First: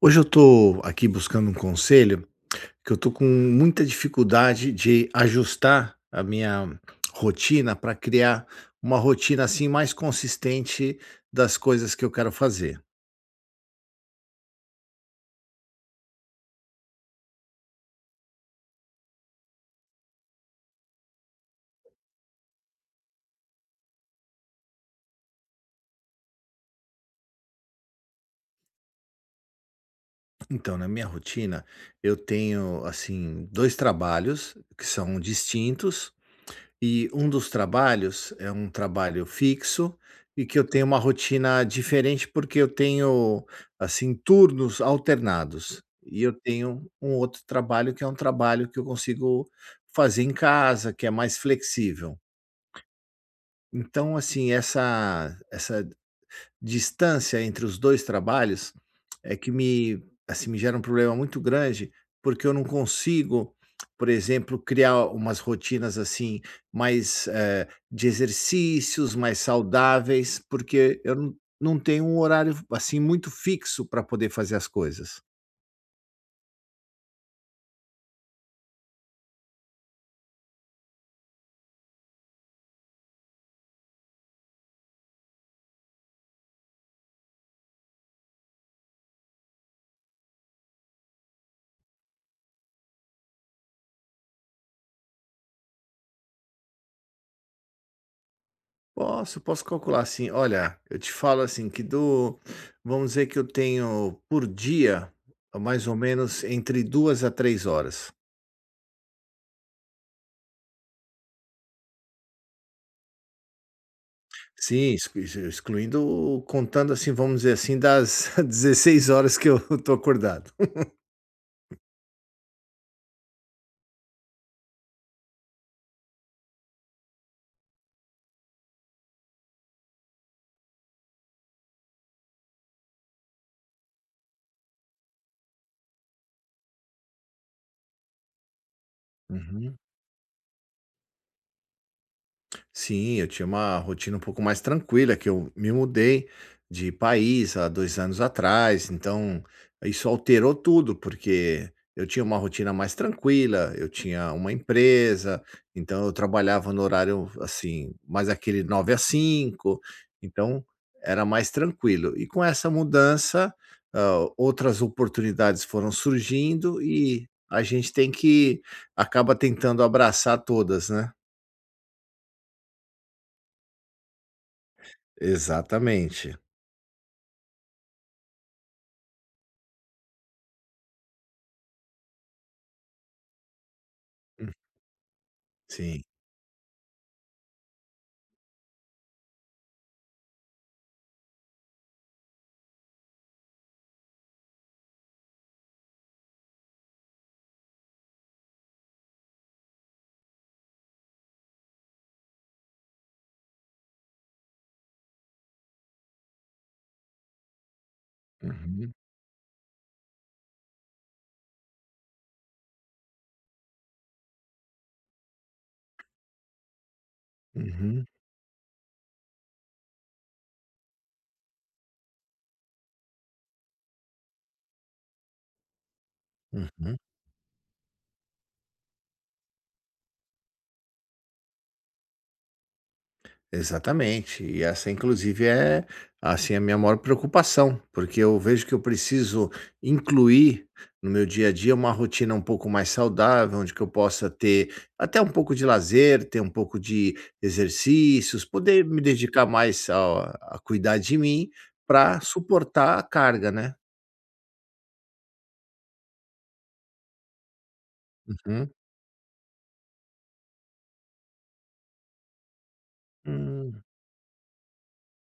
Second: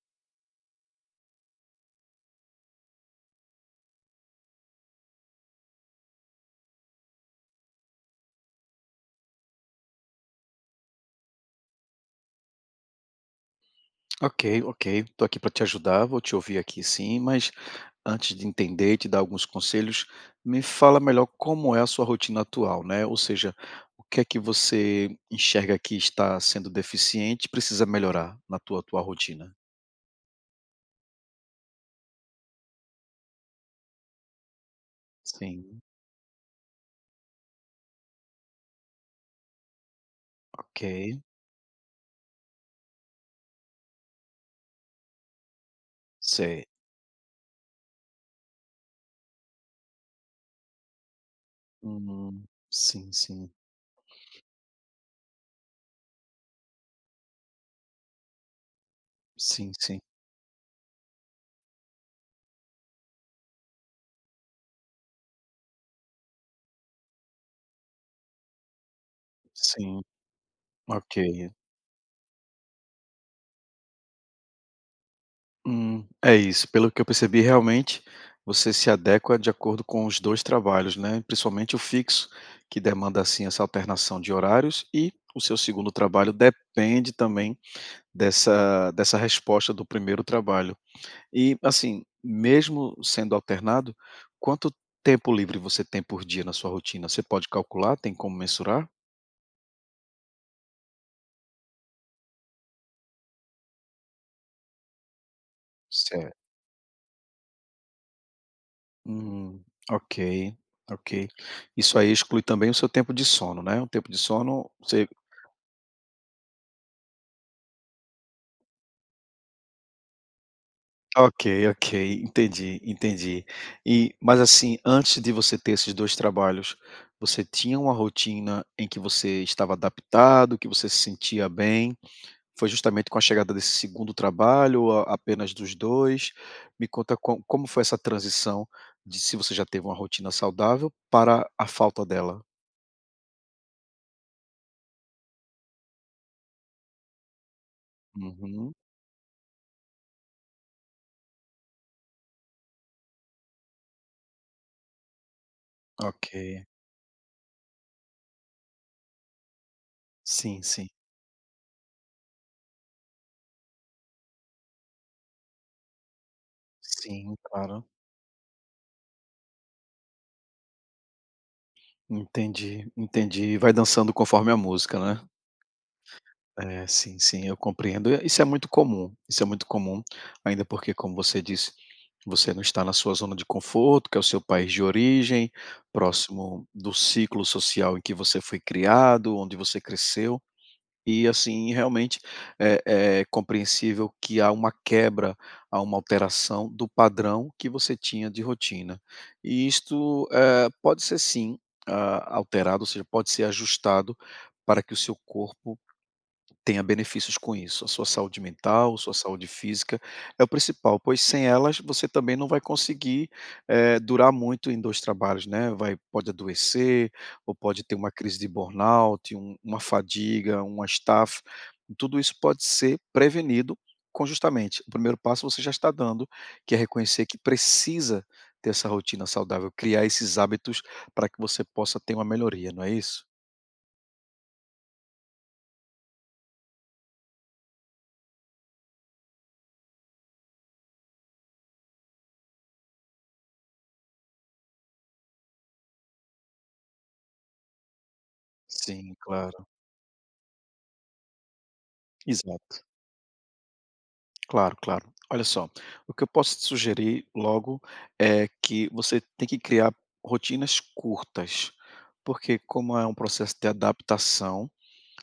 Hoje eu estou aqui buscando um conselho, que eu estou com muita dificuldade de ajustar a minha rotina para criar uma rotina assim mais consistente das coisas que eu quero fazer. Ok, ok. Estou aqui para te ajudar, vou te ouvir aqui sim, mas antes de entender e te dar alguns conselhos, me fala melhor como é a sua rotina atual, né? Ou seja, o que é que você enxerga que está sendo deficiente e precisa melhorar na tua atual rotina? Então, na minha rotina, eu tenho assim dois trabalhos que são Sim, distintos. E um dos trabalhos é um trabalho fixo e que eu ok. tenho uma rotina diferente, porque eu tenho, assim, turnos alternados. E eu Sei. tenho um outro trabalho que é um trabalho que eu consigo fazer em casa, que é mais flexível. Sim, sim, Então, assim, essa distância entre os 2 trabalhos é que sim, sim, me, assim, me gera um problema muito grande, porque eu não consigo, por exemplo, criar umas rotinas, assim, mais, de exercícios, mais sim. saudáveis, porque eu Ok. não tenho um horário, assim, muito fixo para poder fazer as coisas. É isso. Pelo que eu percebi, realmente você se adequa de acordo com os 2 trabalhos, né, principalmente o fixo, que demanda, assim, essa alternação de horários, e o seu segundo trabalho depende também dessa resposta do primeiro trabalho. E, assim, mesmo sendo alternado, quanto tempo livre você tem por dia na sua rotina? Você pode calcular? Tem como mensurar? Posso, posso calcular, assim, olha, eu te falo assim que do vamos dizer que eu tenho por dia, mais ou Certo. menos entre 2 a 3 horas. Hum, ok, ok. Isso aí exclui também o seu tempo de sono, né? O tempo de sono Sim, você. Excluindo, contando assim, vamos dizer assim, das 16 horas que eu estou acordado. Ok, ok, entendi, entendi. E, mas assim, antes de você ter esses 2 trabalhos, você tinha uma rotina em que você estava adaptado, que você se sentia bem? Foi justamente com a chegada desse segundo trabalho ou a apenas dos 2, me conta co como foi essa transição, de se você já Uhum. teve uma rotina saudável para a falta dela? Sim, eu tinha uma rotina um pouco mais tranquila, que eu me mudei de país há 2 anos Uhum, atrás, então isso alterou tudo, porque eu tinha uma rotina mais tranquila, eu tinha uma empresa, então eu ok. trabalhava no horário, assim, mais aquele 9 às 5, Sim, então sim. era mais tranquilo. E com essa mudança, outras oportunidades foram surgindo e Sim, a claro. gente tem que acaba tentando abraçar todas, né? Entendi, entendi. Vai dançando conforme a música, né? Exatamente. É, sim, sim, eu compreendo. E isso é muito comum, isso é muito comum, ainda porque, como você disse, você não está na sua zona de conforto, que é o seu Hum, país de origem, sim. próximo do ciclo social em que você foi criado, onde você cresceu. E, assim, realmente é compreensível que há uma quebra, há uma alteração do padrão que você tinha de rotina. E isto pode ser, sim, alterado, ou seja, pode ser ajustado para que o seu corpo tenha benefícios com isso. A sua saúde Uhum, mental, sua saúde física é o principal, pois sem elas você também não vai conseguir, durar muito em 2 trabalhos, né, vai pode adoecer ou pode ter uhum, uma crise de burnout, uma fadiga, uma estafa. Tudo isso pode ser prevenido com justamente o primeiro passo você já está dando, que é uhum. reconhecer que precisa ter essa rotina saudável, criar esses hábitos para que você possa ter uma melhoria, não é isso? Exatamente. E essa inclusive é, assim, a minha maior preocupação, porque eu vejo que eu preciso incluir no meu dia a dia uma rotina um pouco mais saudável, onde que eu possa ter até um pouco de lazer, ter um pouco de exercícios, poder me Sim, dedicar claro. mais ao a cuidar de mim para Exato. suportar a carga, né. Claro, claro. Olha só, o que eu posso te sugerir logo é Uhum. que você tem que criar rotinas curtas, porque como é um processo de Hum, adaptação,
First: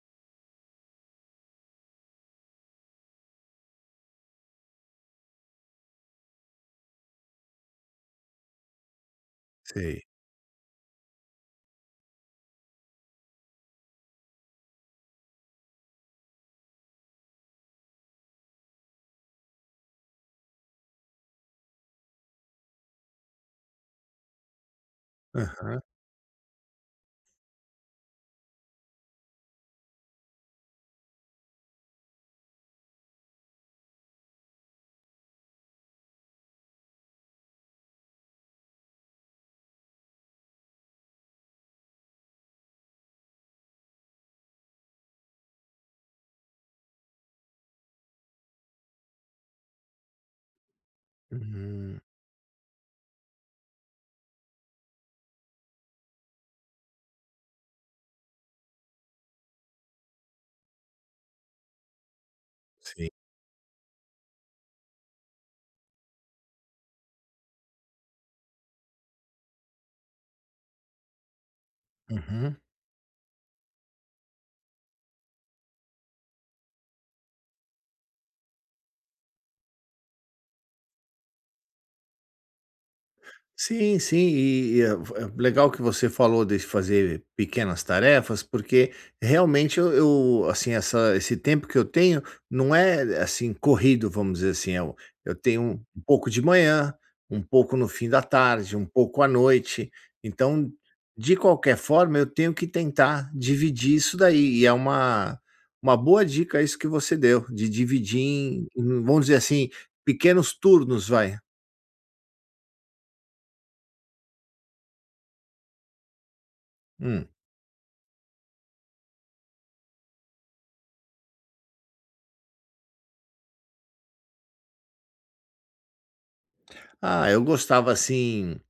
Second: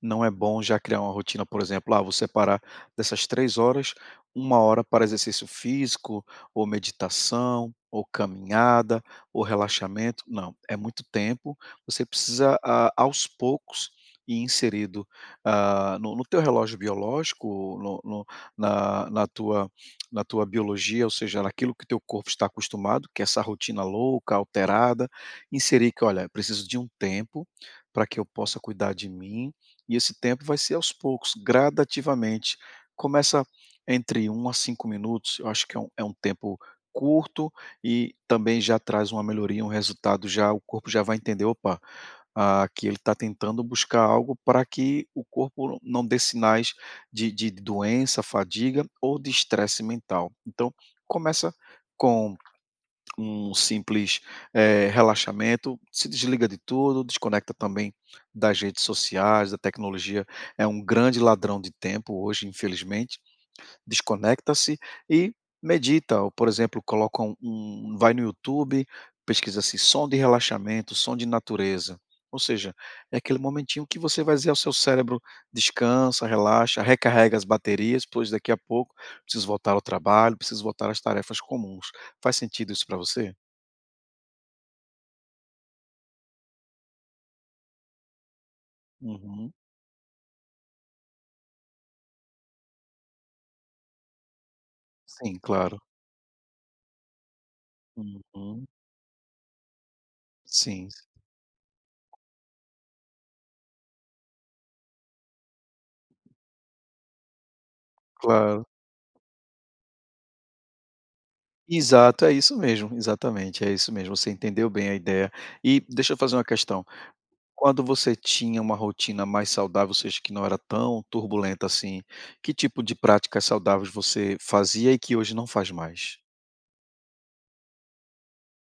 não é bom já criar uma rotina, por exemplo, vou separar dessas 3 horas, uma hora para exercício físico, ou meditação, ou caminhada, ou sei. relaxamento. Não, é muito tempo, você precisa, aos poucos ir inserido, no teu relógio biológico, no no na na tua biologia, ou seja, naquilo que teu corpo está acostumado, que é essa rotina louca, alterada, Aham. inserir que: "Olha, preciso de um tempo para que eu possa cuidar de mim, e esse tempo vai ser aos poucos, gradativamente. Começa entre 1 a 5 minutos, eu acho que é um tempo curto e também já traz uma melhoria, um resultado, já o corpo já vai entender: "Opa, que ele está tentando buscar algo para que o corpo não dê sinais de doença, fadiga ou de estresse mental". Então, começa Uhum. com um simples, relaxamento, se desliga de tudo, desconecta também das redes sociais, da tecnologia, é um grande ladrão de tempo hoje, Sim. infelizmente. Desconecta-se e medita, ou, por exemplo, coloca vai no YouTube, pesquisa assim: "som de relaxamento, som de natureza", ou Uhum. seja, é aquele momentinho que você vai dizer ao seu cérebro: "Descansa, relaxa, recarrega as baterias, pois daqui a pouco preciso voltar ao trabalho, preciso voltar às tarefas comuns". Faz sentido isso para você? Sim, sim, e é legal que você falou de fazer pequenas tarefas, porque Uhum. realmente eu, assim, essa esse tempo que eu tenho não é, assim, corrido, vamos dizer assim, eu Sim, tenho claro. um pouco de manhã, um pouco no fim da Uhum. tarde, um pouco à noite, então, Sim, de qualquer forma, eu tenho que tentar dividir isso daí, e é uma boa dica isso que você deu, de dividir claro. em, vamos dizer assim, pequenos turnos, vai. Exato, é isso mesmo, exatamente, é isso mesmo, você entendeu bem a ideia. E deixa eu fazer uma questão, Hum. quando você tinha uma rotina mais saudável, ou seja, que não era tão turbulenta assim, que tipo de práticas saudáveis você fazia e que hoje não faz mais? Ah, eu gostava assim,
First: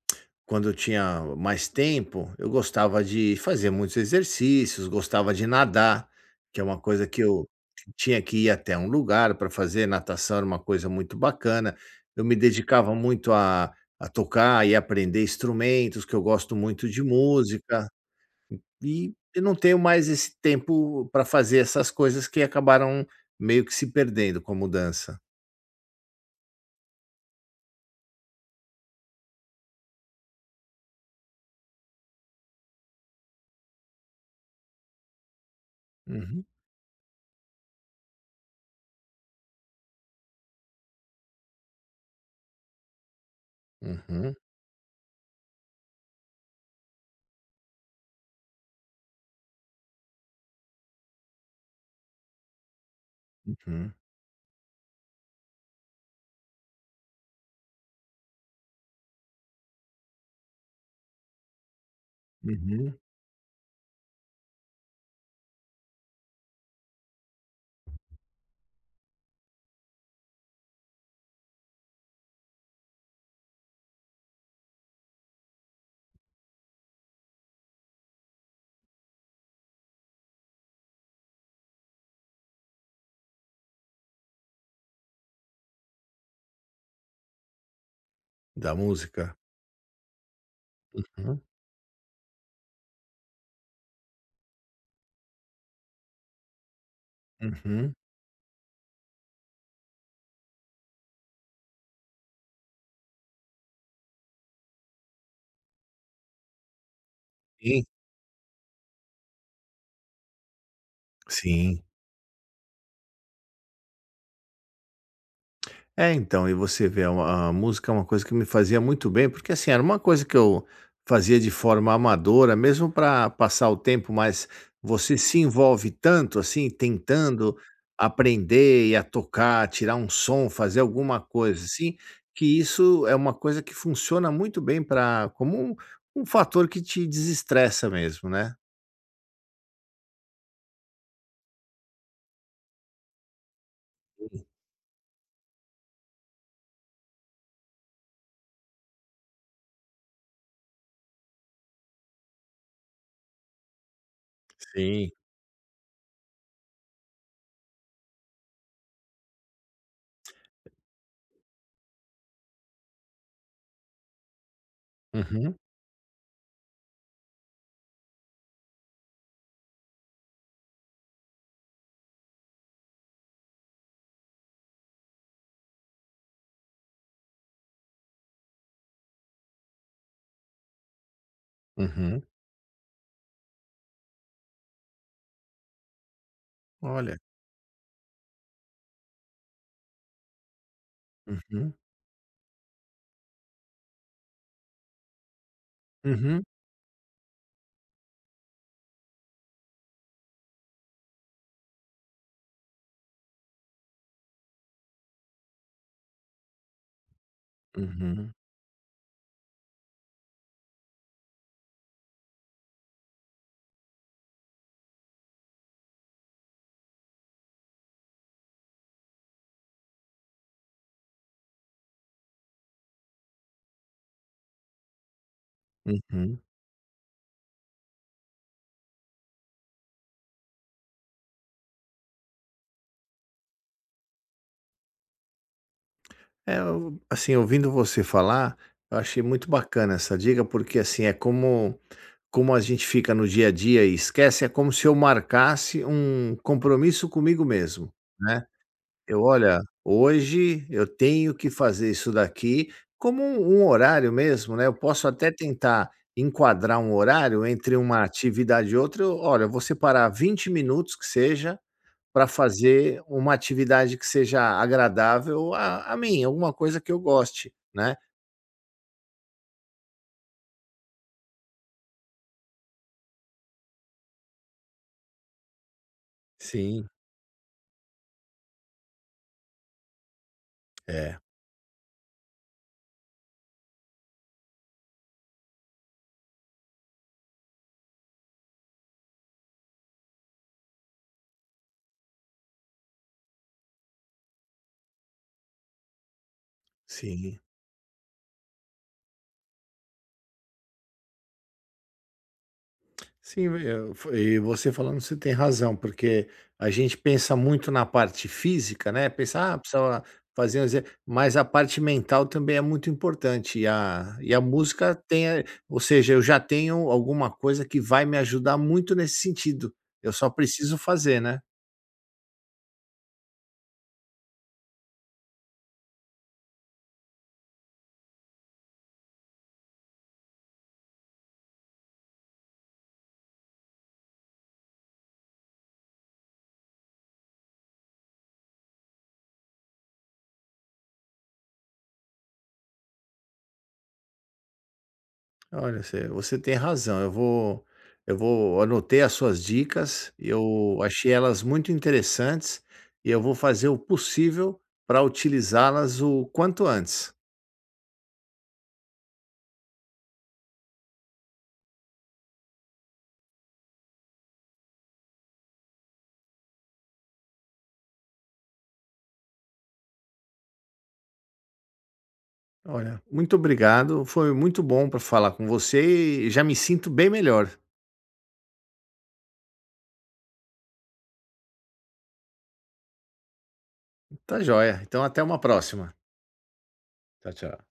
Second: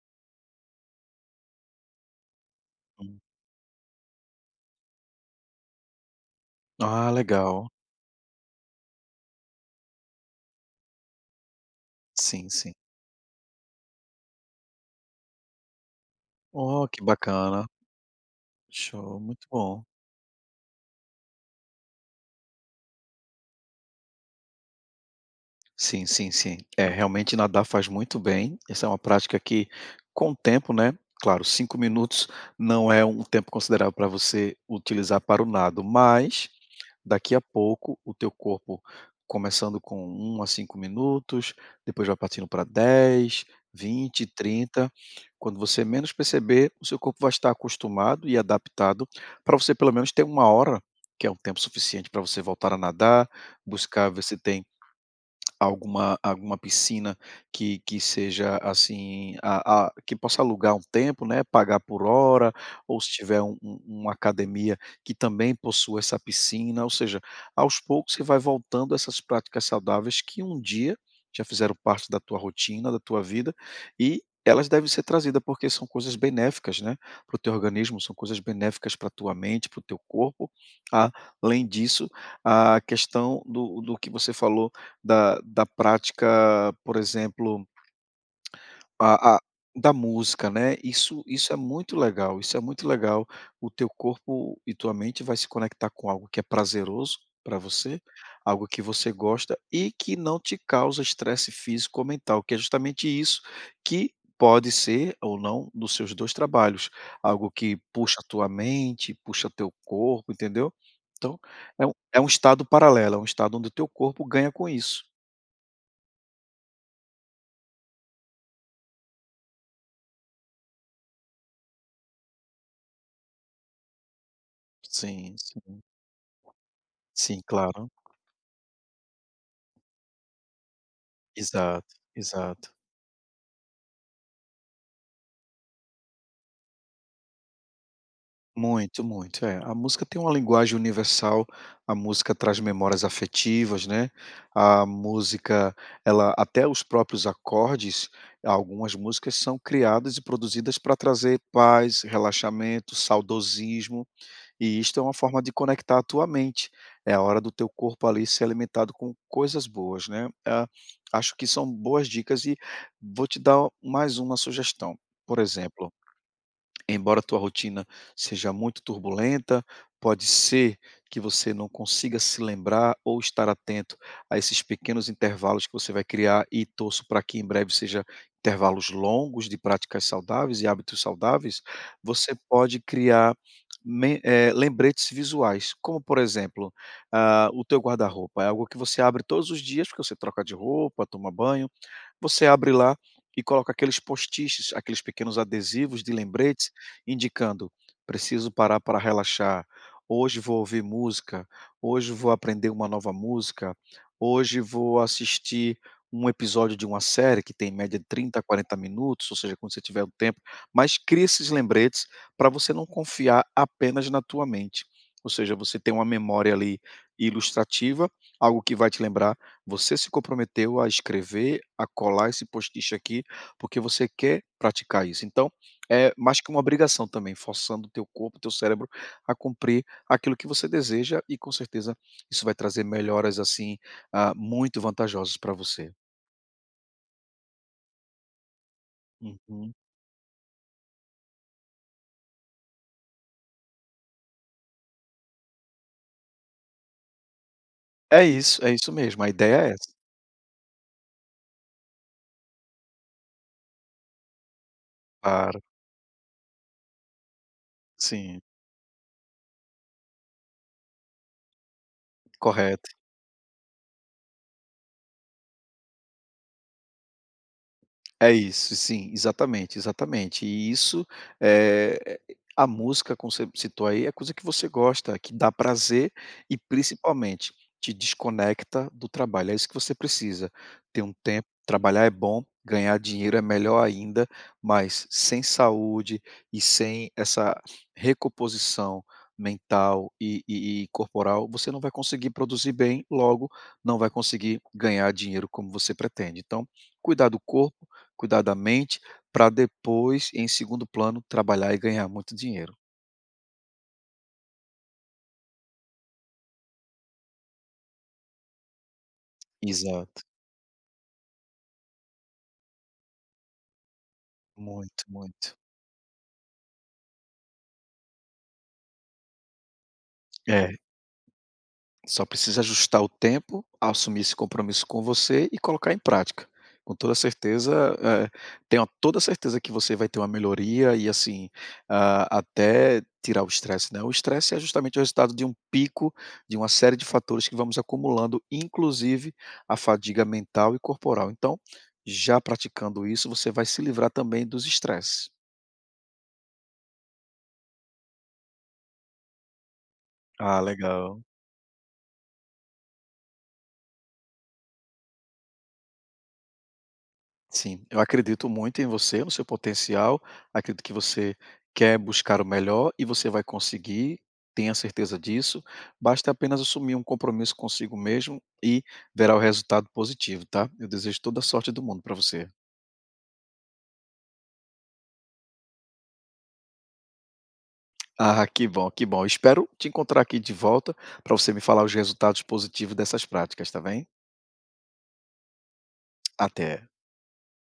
quando eu tinha mais tempo, eu gostava Hum. de fazer muitos exercícios, gostava de nadar, que é uma coisa Ah, que eu legal. tinha que ir até um lugar para fazer. Natação era uma coisa muito bacana. Eu me Sim, sim. dedicava muito a tocar e aprender instrumentos, que eu gosto Oh, muito que de bacana. música, e Show, eu muito não tenho bom. mais esse tempo para fazer essas coisas que acabaram meio que se perdendo com a mudança. Sim, sim, sim. É, realmente nadar faz muito bem. Essa é uma prática que, com o tempo, né? Claro, 5 minutos não é um tempo considerável para você utilizar para o nado, Uhum, mas daqui a pouco o teu corpo, começando com 1 a 5 minutos, depois vai partindo para dez, vinte, uhum, trinta. Quando você menos perceber, o seu corpo vai estar acostumado e adaptado para você pelo menos ter uma hora, que é um tempo suficiente para você voltar a nadar, uhum, buscar ver se tem alguma piscina que seja, assim, a que possa alugar um tempo, né, pagar por hora, uhum, ou se tiver uma academia que também possua essa piscina, ou seja, aos poucos você vai voltando a essas práticas saudáveis que um dia já fizeram parte da tua rotina, da tua vida, e elas devem ser trazidas porque são coisas benéficas, né, para o teu organismo, são coisas benéficas para a tua mente, para o teu corpo. Ah, além disso, a questão do que você falou da prática, por exemplo, da música. a da música, né, isso Hum, isso é muito legal, isso é muito legal. O teu corpo e tua mente vai se conectar com algo que é prazeroso para uhum. você, algo que você gosta e que não te causa estresse físico ou mental, que é justamente isso que pode ser ou não dos seus 2 trabalhos, algo que Sim, puxa a tua mente, puxa teu corpo, entendeu? Então, sim. é um estado paralelo, é um estado onde o teu corpo ganha com isso. É, então, e você vê, a música é uma coisa que me fazia muito bem, porque, assim, era uma coisa que eu fazia de forma amadora, mesmo para passar o tempo, mas você Sim, se sim. envolve tanto, assim, Sim, tentando claro. aprender e a tocar, tirar um som, fazer alguma coisa, Exato, assim, que exato. isso é uma coisa que funciona muito bem para, como um fator que te desestressa mesmo, né. Muito, muito. É, a música tem uma linguagem universal, a música traz memórias afetivas, né, a música, ela até os próprios acordes, algumas músicas são criadas e produzidas para trazer paz, relaxamento, saudosismo. E isto é Sim. uma forma de conectar a tua mente. É a hora do teu corpo ali ser alimentado com coisas boas, né? Ah, acho que são boas dicas e vou te dar mais uma sugestão. Por Uhum, exemplo, embora a tua rotina seja muito turbulenta, pode ser que você não consiga se lembrar ou estar atento a esses pequenos intervalos que você vai criar, e torço para que em breve seja intervalos longos de práticas saudáveis e hábitos saudáveis. uhum. Você pode criar lembretes visuais, como por exemplo, Olha. O teu guarda-roupa. É algo que você abre todos os dias, porque você troca de roupa, toma banho, Uhum, você abre lá e coloca aqueles post-its, aqueles pequenos adesivos de uhum, lembretes indicando: preciso parar para relaxar, hoje vou ouvir música, hoje vou aprender uma nova música, hoje vou assistir um episódio de uma série que tem em média de uhum. 30 a 40 minutos, ou seja, quando você tiver o tempo, mas cria esses lembretes para você não confiar apenas na tua mente. Ou seja, você tem uma memória ali ilustrativa, algo que vai te lembrar você se comprometeu a escrever, a colar esse post-it aqui, porque você quer praticar isso. Então, é mais Uhum. que uma obrigação também, forçando o teu corpo, o teu cérebro a cumprir aquilo que você deseja, e com certeza isso vai trazer melhoras assim, muito vantajosas para você. É, eu, assim, ouvindo você falar, eu achei muito Uhum. bacana essa dica, porque, assim, é como a gente fica no dia a dia e esquece, é como se eu marcasse um compromisso comigo mesmo, né. É isso Eu: mesmo, a "Olha, ideia é essa. hoje eu tenho que fazer isso daqui", como um horário mesmo, né, eu posso até Claro, tentar enquadrar um horário entre uma sim, atividade e outra, eu: "Olha, eu vou separar 20 minutos que seja para correto. fazer uma atividade que seja agradável a mim, alguma coisa que eu goste", né. É isso, sim, exatamente, exatamente. E isso, a música, como você citou aí, é coisa que você gosta, que dá prazer e Sim, principalmente te desconecta do trabalho. É isso que você precisa. Ter um é, tempo, trabalhar é bom, ganhar dinheiro é melhor ainda, mas sem saúde e sem essa recomposição mental e corporal, você não vai conseguir produzir bem, logo, não vai conseguir ganhar dinheiro como você pretende. Então, cuidar do sim. corpo, cuidar da mente, pra depois, em segundo plano, trabalhar e ganhar muito dinheiro. Sim, eu fo e você falando, você tem razão, porque a gente pensa muito na parte física, né. Pensar: "Ah, precisa Exato. fazer um exer", mas a parte mental também é muito importante a música Muito, tem, a muito. ou seja, eu já tenho alguma coisa que vai me ajudar muito nesse sentido, eu só É. preciso fazer, né. Só precisa ajustar o tempo, assumir esse compromisso com você e colocar em prática. Com toda certeza, tenho toda certeza que você vai ter uma melhoria e assim, até tirar o estresse, né? O estresse é justamente o resultado de um pico, de uma série de fatores que vamos acumulando, inclusive a fadiga mental e corporal. Então, já praticando isso, você vai se livrar também dos estresses. Olha, você tem razão. Eu vou anotei as suas dicas, Ah, eu achei legal. elas muito interessantes e eu vou fazer o possível para utilizá-las o quanto antes. Sim, eu acredito muito em você, no seu potencial. Acredito que você quer buscar o melhor e você vai conseguir, tenha certeza disso. Basta apenas assumir um compromisso consigo mesmo e verá o resultado positivo, tá? Eu desejo toda a sorte do mundo para você. Olha, muito obrigado. Foi muito bom para falar com você e já me sinto bem melhor. Ah, que bom, que bom. Espero te encontrar aqui de volta para você me falar os resultados positivos dessas práticas, tá bem? Tá joia. Então até uma próxima. Até. Tchau, tchau.